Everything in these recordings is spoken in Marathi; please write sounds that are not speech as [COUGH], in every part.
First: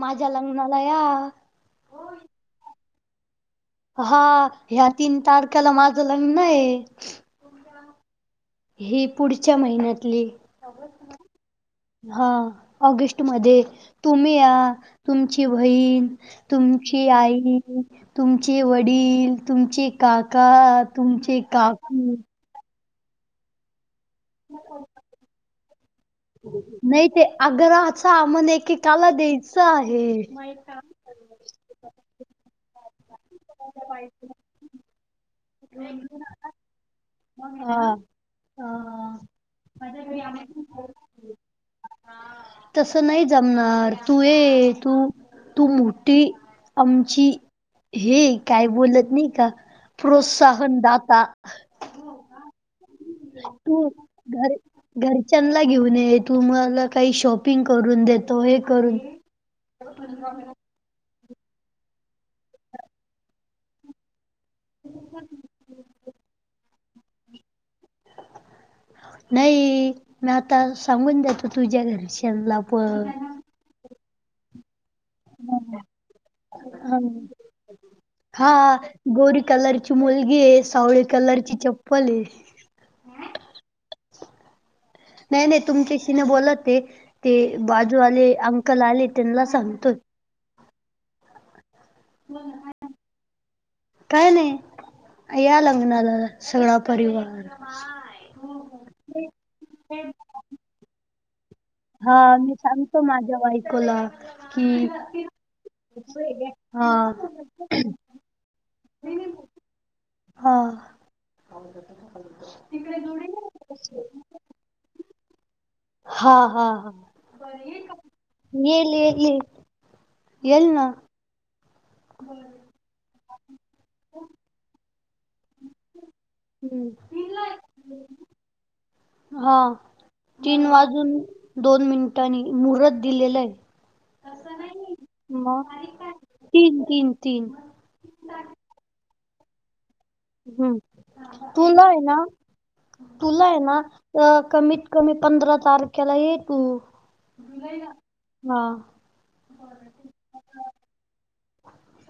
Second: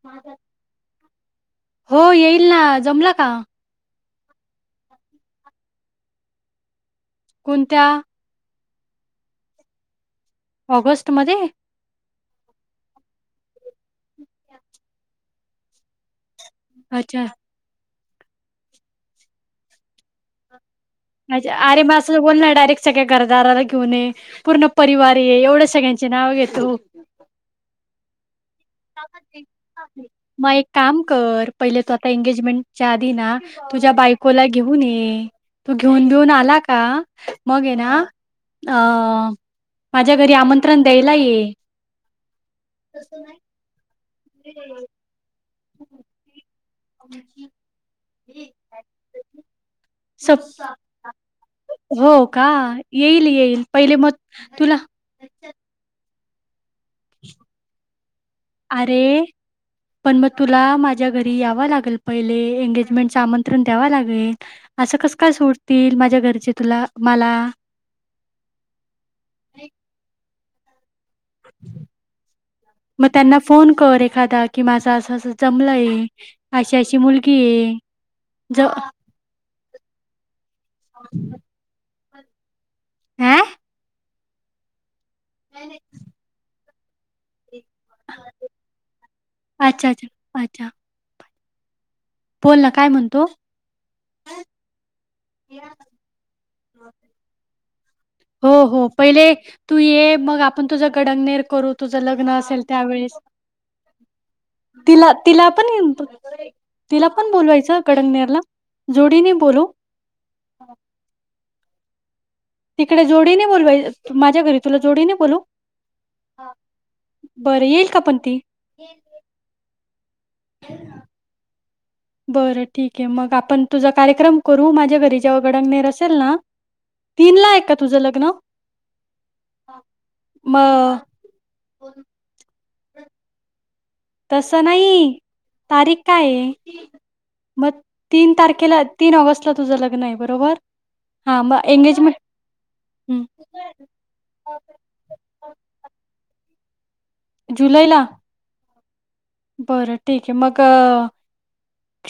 माझ्या लग्नाला या. हो येईल ना जमला हा ह्या तीन तारखेला माझं लग्न आहे कोणत्या ही पुढच्या महिन्यातली ऑगस्ट मध्ये हा ऑगस्ट म तुम्ही या तुमची बहीण तुमची आई तुमचे वडील तुमचे काका अ तुमचे अरे म काकू असं बोलणार डायरेक्ट सगळ्या घरदाराला घेऊन ये पूर्ण परिवार आहे एवढं सगळ्यांचे नाव घेतो नाही ते आग्रचा म्हण एक मग एक काम कर पहिले तू आता एंगेजमेंटच्या आधी ना तुझ्या बायकोला घेऊन ये तू घेऊन बेऊन आला का मग ये ना हा अ हा. माझ्या घरी आमंत्रण द्याला नाही तसं नाही जमणार तू ये तू तू मोठी आमची हे काय बोलत नाही का सप प्रोत्साहनदाता हो का येईल येईल पहिले मग तुला तुम्हाला काही शॉपिंग करून देत अरे पण मग तुला माझ्या घरी तरी यावं लागेल पहिले एंगेजमेंटच आमंत्रण द्याव लागेल असं कस काय सोडतील माझ्या घरचे तुला मला नाही नाता स सांगून जातो तुझ्या घरच्याला पण खादा कि मा जमला आहे अशी अशी मुलगी आहे ज ची मुलगी आहे सावळी कलर ची चप्पल आहे नाही नाही तुमच्याशी न बोलत ते बाजू आले अंकल आले त्यांना अच्छा सांगतोय अच्छा अच्छा बोल ना काय म्हणतो काय नाही या लग्नाला सगळा परिवार हो हो पहिले तू ये मग आपण तुझ गडंगनेर करू तुझ हा लग्न मी असेल सांगतो त्यावेळेस माझ्या बायकोला कि तिला तिला पण ये तो हा तिला पण बोलवायचं कडंगनेरला जोडीने बोलू. [UNINTELLIGIBLE] आम्ही करतं का? तिकडे जोडीने बोलवाय माझ्या घरी तुला जोडीने बोलू? हा हा हा बरं येईल का पण ती? येइल ना. बरं ठीक आहे मग आपण तुझा कार्यक्रम करू माझ्या घरी जेव्हा गडन्य रसेल ना हम्म तीनला आहे का तुझं लग्न? हा तीन मग वाजून दोन मिनिटांनी मुहूर्त दिलेलं आहे. तसं नाही मग तारीख काय तीन आहे? तीन तीन मग तीन तारखेला तीन ऑगस्टला तुझं लग्न आहे बरोबर हम्म हां म तुला आहे एंगेजमेंट ना हं. तुला आहे ना कमीत कमी पंधरा तारखेलाही हो जुलैला? हा बरं ठीक आहे मग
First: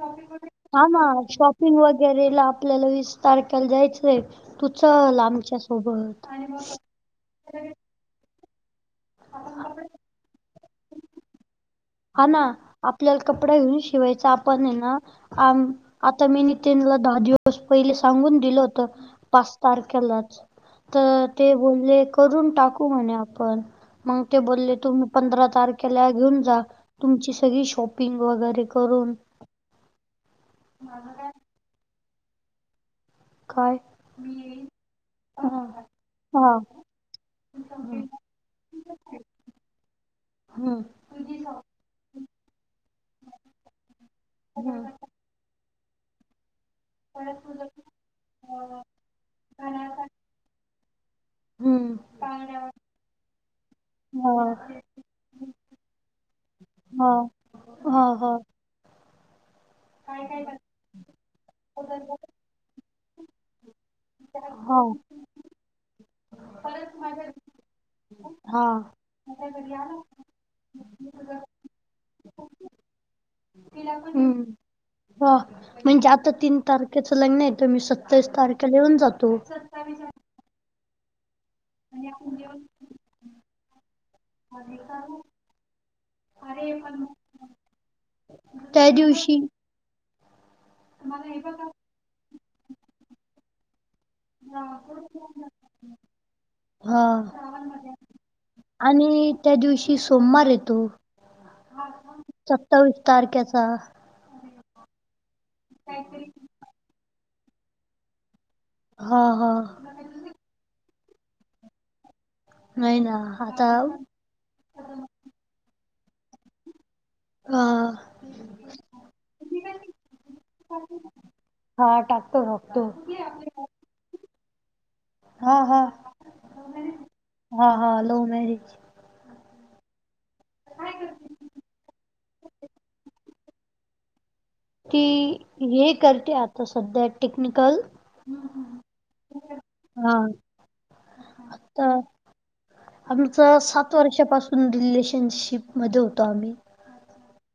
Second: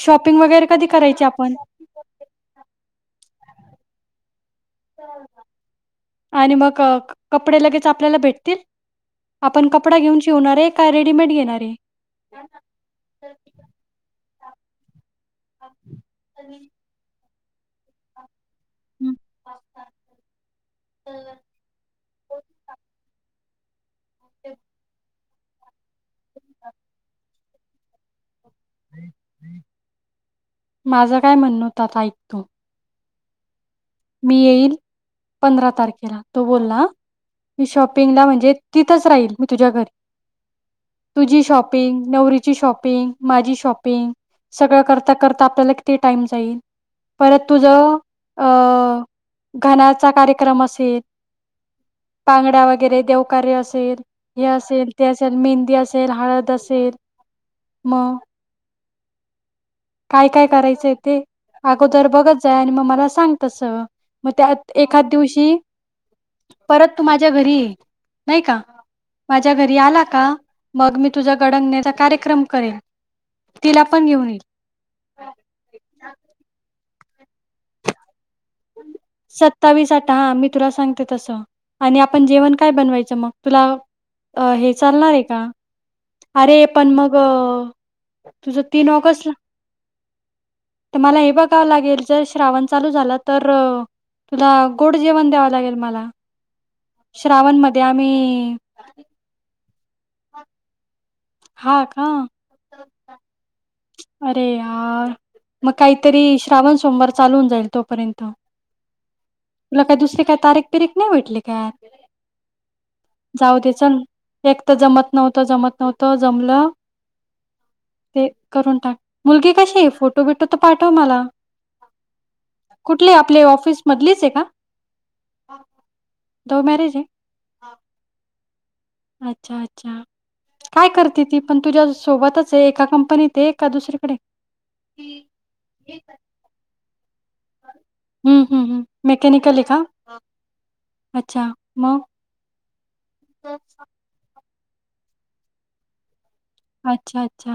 शॉपिंग वगैरे कधी हमा करायची आपण? शॉपिंग वगैरे ला आपल्याला विीस तारखयला जायचं आहे आणि मग कपडे लगेच आपल्याला भेट ते आपण कपडा घेऊन शिवणार आहे का रेडीमेड घेणार आहे? हा ना आपल्याला कपडा घेऊन शिवायचा आपण आहे ना आ आता मी त्यांला दहा दिवस पहिले सांगून दिलं त हं. पाच तारखाल्याच तर ते बोलले करून टाकू म्हणे आ पण मग ते बोलले तुम्ही पंधरा तारखेला घेऊन जा. तुमची सगळी शॉपिंग वगैरे करून माझं काय म्हणणो होता आता ऐक तू काय मी येईल पंधरा तारखेला तो हा बोलला. मी शॉपिंगला म्हणजे तिथंच राहील मी तुझ्या घरी. हम्म तुझी शॉपिंग, नवरीची शॉपिंग, माझी शॉपिंग सगळं हम्म करता-करता आपल्याला किती टाइम जाईल परत तुझ अ घनाचा कार्यक्रम असेल हम्म. टांगड्या वगैरे देवकार्य असेल, हा हे असेल, ते असेल, मेहंदी असेल, हळद असेल. हा हा मग हा. काय काय करायचं आहे ते अगोदर बघत जा आणि मग मला सांग तसं. मग त्यात हा एखाद दिवशी परत तू माझ्या घरी ये नाही का? हा माझ्या घरी आला का मग मी तुझा गडंयाचा कार्यक्रम करेन. तिला पण घेऊन ये. हो म्हणजे आता तीन तारखेचा लग्न आहे तुम्ही स सवीस तारखेला येऊन जातो. सत्तावीस आठ हा मी तुला सांगते तसं आणि आपण जेवण काय बनवायचं मग तुला हे चालणार आहे का? अरे पण मगं तुझ तीन त्या ऑगस्ट ला दिवशी तर मला हे बघावं लागेल जर श्रावण चालू झाला तर तुला गोड जेवण द्याव लागेल मला. हा श्रावणमध्ये आम्ही आणि त्या दिवशी सोमवार येतो. हा का सत्तवीस तारख्याचा. अरे यार मग काहीतरी श्रावण सोमवार चालून जाईल तोपर्यंत. हा हा तुला काही दुसरे काही तारीख पिरीक नाही भेटली काय? नाही ना जाऊ आता दे चल एक तर जमत नव्हतं, जमत नव्हतं, जमलं. हा. ते करून टाक मुलगी कशी आहे? फोटो बिटो तर पाठव मला. हा टाकतो टाकतो कुठले आपले ऑफिसमधलीच आहे का? हा हा लव्ह मॅरेज हा हा लो आहे अच्छा अच्छा काय करते ती पण तुझ्या सोबतच आहे एका कंपनीत आहे एका दुसरीकडे ती हे करते आता सध्या टेक्निकल हं, हं, हं. मेकॅनिकल आहे का? हा अच्छा तर मग आमचं सात वर्षापासून रिलेशनशिप मध्ये होतो आम्ही अच्छा अच्छा.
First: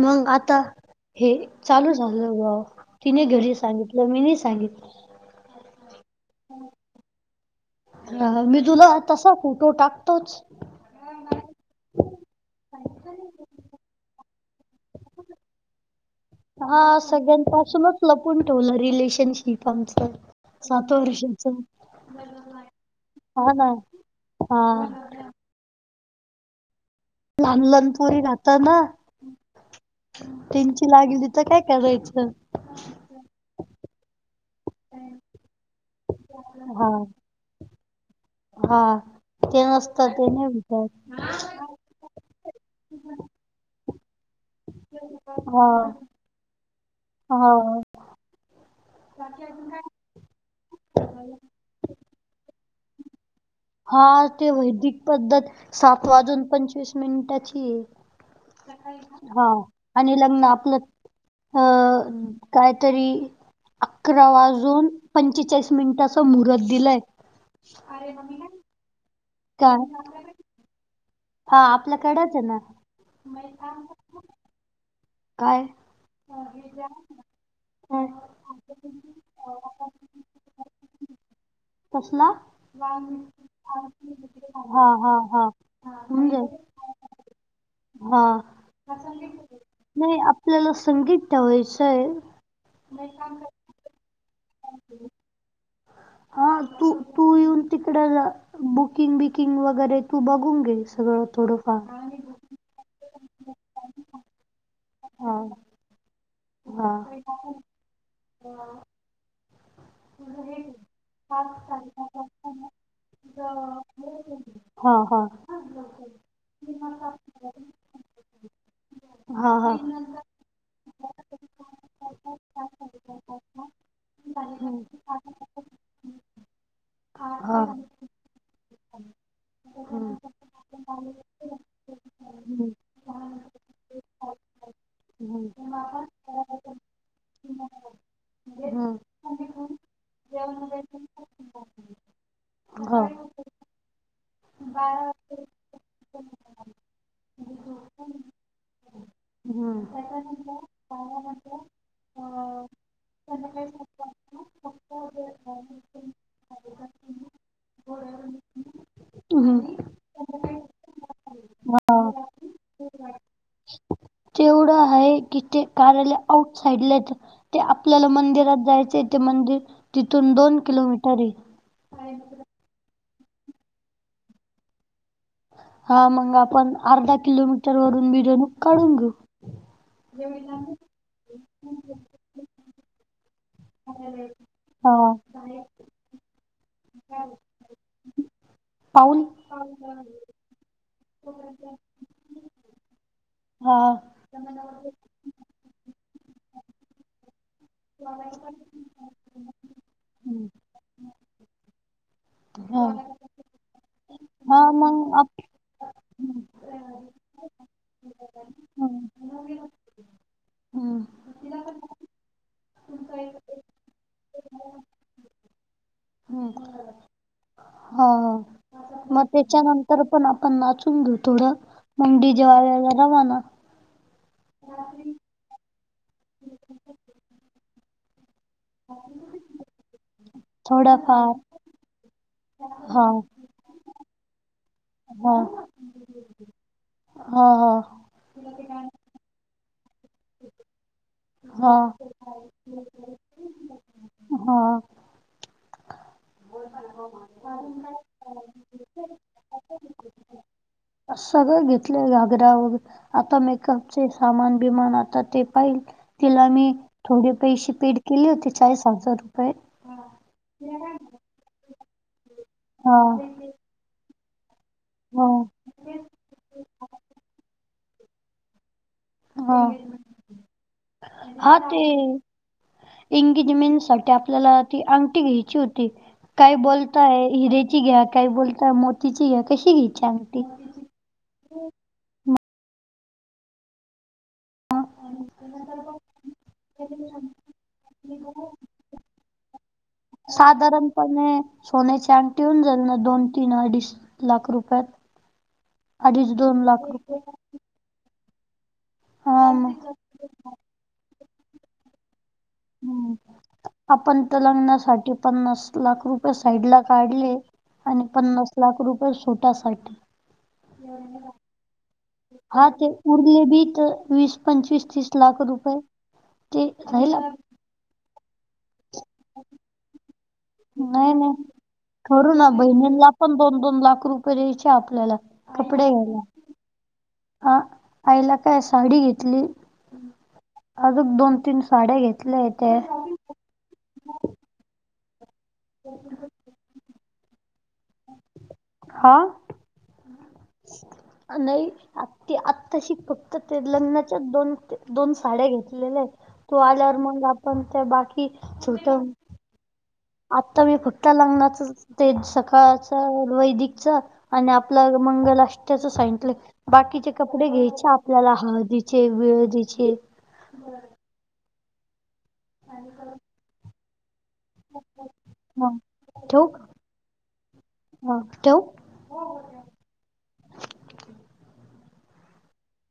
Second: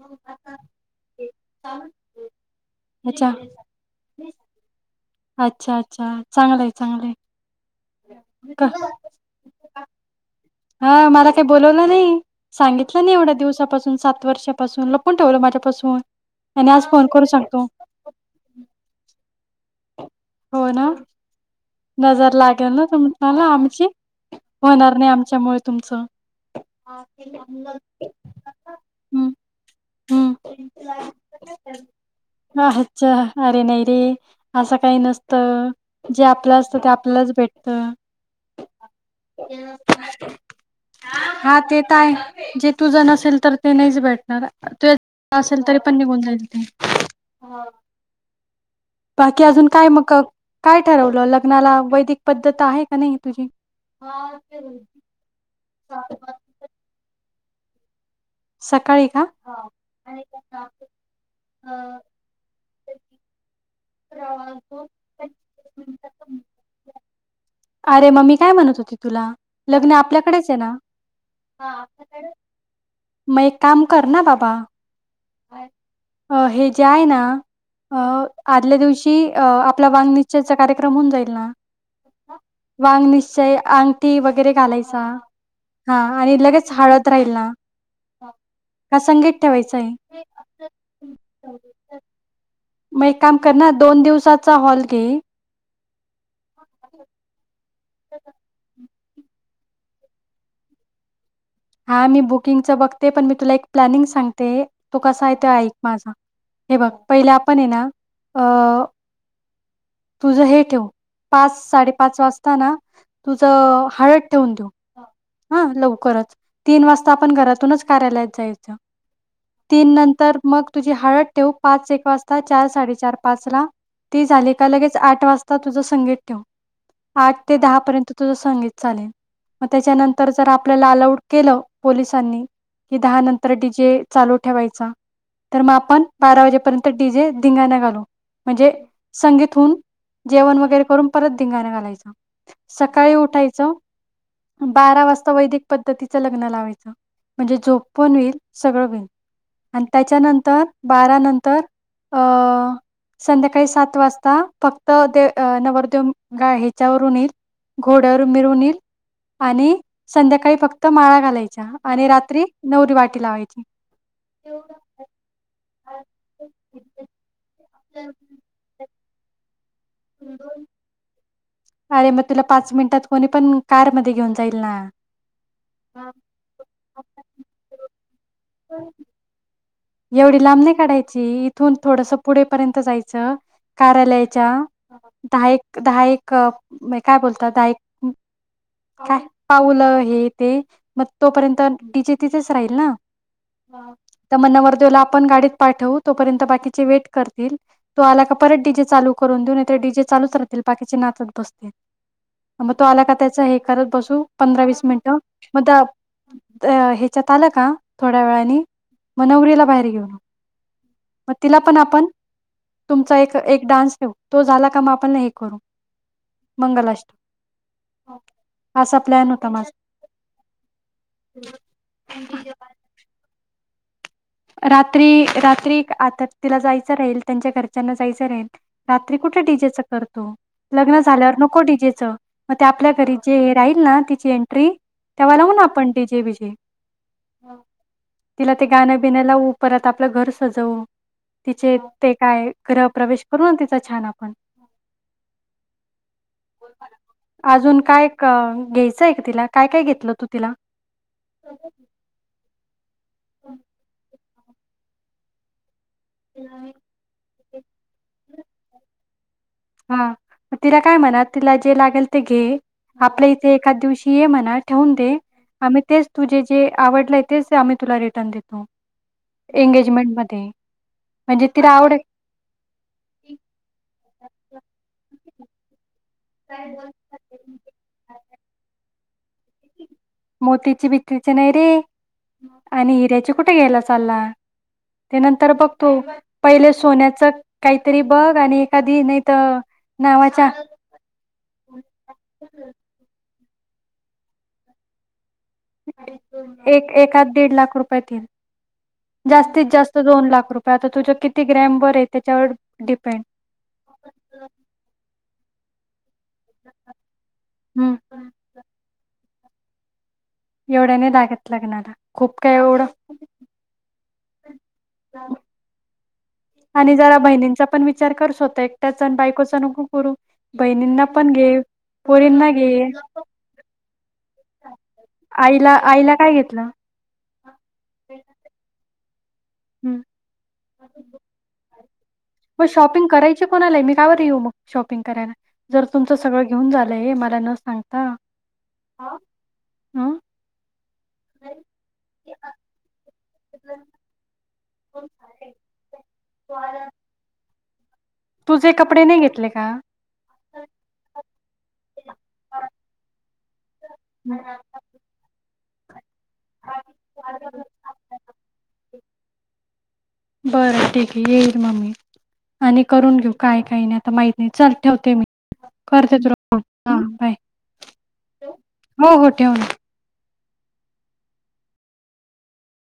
मग आता? हे चालू झालं वो तिने घरी सांगितलं, मीनी सांगितलं. अच्छा-अच्छा चांगलंय-चांगलंय. हा हा मी तुला तसं फोटो टाकतोच. हा मला काही बोलावलं नाही सांगितलं नाही एवढ्या दिवसापासून सात वर्षा पासून लपून ठेवलं माझ्यापासून आणि हा आज फोन करून सांगतो. सगळ्यांपासूनच लपून ठेवलं रिलेशनशिप पम स हो ना सात वर्षात नजर लागेल ना तुम तुमला आमची हा होणार नाही आमच्यामुळे तुमचं च लहान लहानपुरी राहता ना हं, हं त्यांची लागली तर काय करायचं अच्छा अरे नाही रे असं काही नसतं जे आपलं असतं ते हा आपल्यालाच भेटतं हा. ते नसतं ते नाही भेटत हा ते तर आहे जे तू नसेल तर ते नाहीच भेटणार तु असेल हा तरी पण निघून जाईल ते हा. बाकी अजून काय मग काय ठरवलं लग्नाला वैदिक पद्धत आहे का नाही तुझी हा ते वैदिक पद्धत सात वाजून पंचवीस मिनिटांची आहे सकाळी का हा आणि लग्न आपलं अं काहीतरी अकरा वाजून पंचेचाळीस मिनिटाच मुहूर्त दिलंय अरे मम्मी काय म्हणत होती तुला लग्न आपल्याकडेच आहे ना? हा आपल्याकडेच आहे ना मग एक काम कर ना बाबा काय अ जे आहे ना आदल्या दिवशी आपला वांगनिश्चचा कार्यक्रम होऊन जाईल ना कसला वांग निश्चय अंगठी वगैरे हा हा घालायचं हा हा आणि म्हणजे लगेच हाळद राहील ना हा का संगीत ठेवायचं आहे? आपल्याला संगीत ठेवायचंय मग एक काम कर ना दोन दिवसाचा हॉल घे हा तू तू येऊन तिकडं बुकिंग बिकिंग वगैरे तू बघून घे सगळं थोडंफार हा मी बुकिंगच बघते पण मी तुला एक प्लॅनिंग सांगते तू कसा हा आहे त ऐक माझा हे बघ हा पहिले आपण आहे ना अ तुझं हे ठेवू पाच साडे पाच वाजता ना तुझं हळद ठेवून देऊ हा लवकरच तीन वाजता आपण घरातूनच कार्यालयात जायचं हा तीन नंतर मग तुझी हळद ठेव पाच एक वाजता चार साडेचार पाचला झाली का लगेच आठ वाजता तुझं संगीत ठेवू हा आठ ते हा दहा पर्यंत तुझं संगीत चालेल मग हम्म त्याच्यानंतर जर आपल्याला आला आलाउड केले पोलिसांनी हम्म कि दहा नंतर डीजे चालू ठेवायचा हम्म तर मग आपण बारा वाजेपर्यंत डी जे धंगाणा घालो म्हणजे हम्म संगीत होन जेवण वगैरे करून परत धंगाण घालायचं हो. सकाळी उठायचं बारा वाजता वैदिक पद्धती लग्न लावायचं म्हणजे झोप पण होईल सगळं होईल आणि हम्म. त्याच्यानंतर बारा नंतर अ संध्याकाळी सात वाजता फक्त दे नवरदेवा ह्याच्यावरून येईल. घोड्यावर मिरून येईल आणि हम्म संध्याकाळी फक्त माळा घालायचा हा आणि रात्री नवरी वाटी लावायची ते एवढं आहे की ते कार्यालय आउट साइड लाच आपल्याला मंदिरात जायचं तेे मंदिर तिथून दोन किलोमीटर आहे. अरे मग तुला पाच मिनिटात कोणी पण कार मध्ये घेऊन जाईल ना. हा मंग आपण अर्धा किलोमीटर वरून मििरवणूक काढून घेऊ. एवढी लांबणी काढायची इथून थोडंसं पुढे पर्यंत जायचं कार्यालयाच्या हा दहा एकक दहा एकक काय बोलत दहा एकक काय पाऊल पाऊलं हे ते मग तोपर्यंत डीजे तीच राहील ना हा तर मग नवरदेवाला आपण गाडीत पाठवू तोपर्यंत बाकीचे वेट करतील तो आला का परत डी जे चालू करून देऊ डीजे चालूच राहतील बाकीचे नाचत बसतील मग तो हा. आला का त्याचा हे करत बसू हा पंधरा वीस मग मिनिटं आप मग अ ह्याच्याआले का थोड्या वेळानी हम्म म नवरीला बाहेर घेऊन येऊ हम्म. मग तिला पण आपण तुमचा एक एक डान्स ठेऊ तो झाला का मग आपण नाही करू मंगलाष्ट हा. हा मग प्लॅन होता माझा. त्याच्यानंतर पण आपण नाचून घेऊ थोडं म डिजे व्हाला रवाना रात्री रात्री आता तिला जायचं राहील त्यांच्या घरच्यांना जायचं राहील. रात्री कुठे डीजेच करतो, लग्न थोडाफार झाल्यावर नको डीजेचं. मग ते आपल्या हा घरी जे हे राहील ना तिची एंट्री तेव्हा हा. लाव ना आपण डीजे बीजे हा तिला ते गाणं त परत आपलं घर सजवू हा तिचे ते काय ग्रह प्रवेश करू ना तिचा छान आपण.. हा [INAUDIBLE] अजून काय घ्यायचं आहे तिला काय काय घेतलं तू तिला सगळे घेतले घागरा वगैरे आता मेकअपचे सामान बिमान आता ते पाहिल तिला मी थोडे पैसे पेड केले होते चाळीस हजार रुपये हां, मग तिला काय म्हणत तिला जे लागेल ते घे हा आपल्या इथे एका दिवशी ये म्हणत ठेवून दे हा आम तेच तुझे जे आवडलय तेच आम्ही तुला रिटर्न देतो. हा एंगेजमेंट मध्ये हा ते इंगजमें साठी आपल्याला ती अंगठी घ्यायची होती. काय बोलताय हिरेची घ्या काय बोलताय मोतीची घ्या कशी घ्यायची अंगठी मोतीची बीतीचे नाही रे आणि हिऱ्याचे कुठे घ्यायला चालला [INAUDIBLE] ते नंतर बघतो पहिले सोन्याच काहीतरी बघ आणि एखादी नाही तर नावाच्या साधारणपणे सोन्याची अंगटी होऊन ना जाईल दोन तीन अडीच लाख रुपयात अडीच दोन लाख एक रुपये एखाद दीड लाख रुपयात इन हा जास्तीत मग जास्त दोन लाख रुपये आता तुझ्या किती ग्रॅम वर त्याच्यावर डिपेंड. ह् आपण तर लग्नासाठी पन्नास लाख रुप साईड ला काढले हं. आणि पन्नास लाख रुपये ोटासाठी एवढ्या नाही लागत लग्नाला खूप काय हा एवढं ते उरले भी तर वीस, पंचवीस, तीस लाख रुपये ते आणि जरा राहिला बहिणींचा पण विचार कर स्वतः एकट्याच आणि बायकोचा नको करू. बहिणींना पण घे. करू ना पोरींना घे बहिणींना पण दोन दोन लाख रुपये द्यायचे आपल्याला आईला कपडे आईला घ्यायला. काय घेतलं हा आईला काय साडी घेतली हम्म. अजून दोन तीन साड्या घेत मग शॉपिंग करायची कोणालाय मी कावर येऊ मग शॉपिंग करायला जर तुमचं सगळं घेऊन झालंय मला न सांगता हा हं नाही आ आत्ताशी फक्त ते लग्नाच्या दोन दोन साड्या घेतलेल्या आहेत त आल्या मग आप बाकी तुझे कपडे नाही घेतले का आत्ता मी फुट्टा लागणारच ते सकाळच वैदिक आणि आपलं मंगलष्टच सट बाकीचे कपडे घ्यायचे आपल्याला हळदी [UNINTELLIGIBLE] बरं ठीक आहे येईल म मी. आणि करून घेऊ काय काही नाही आता माहित नाही चल ठेवते मी. ह करते तुला ठेऊ फोन. का, हा बाय हा. ठेवू? हो हो ठेवून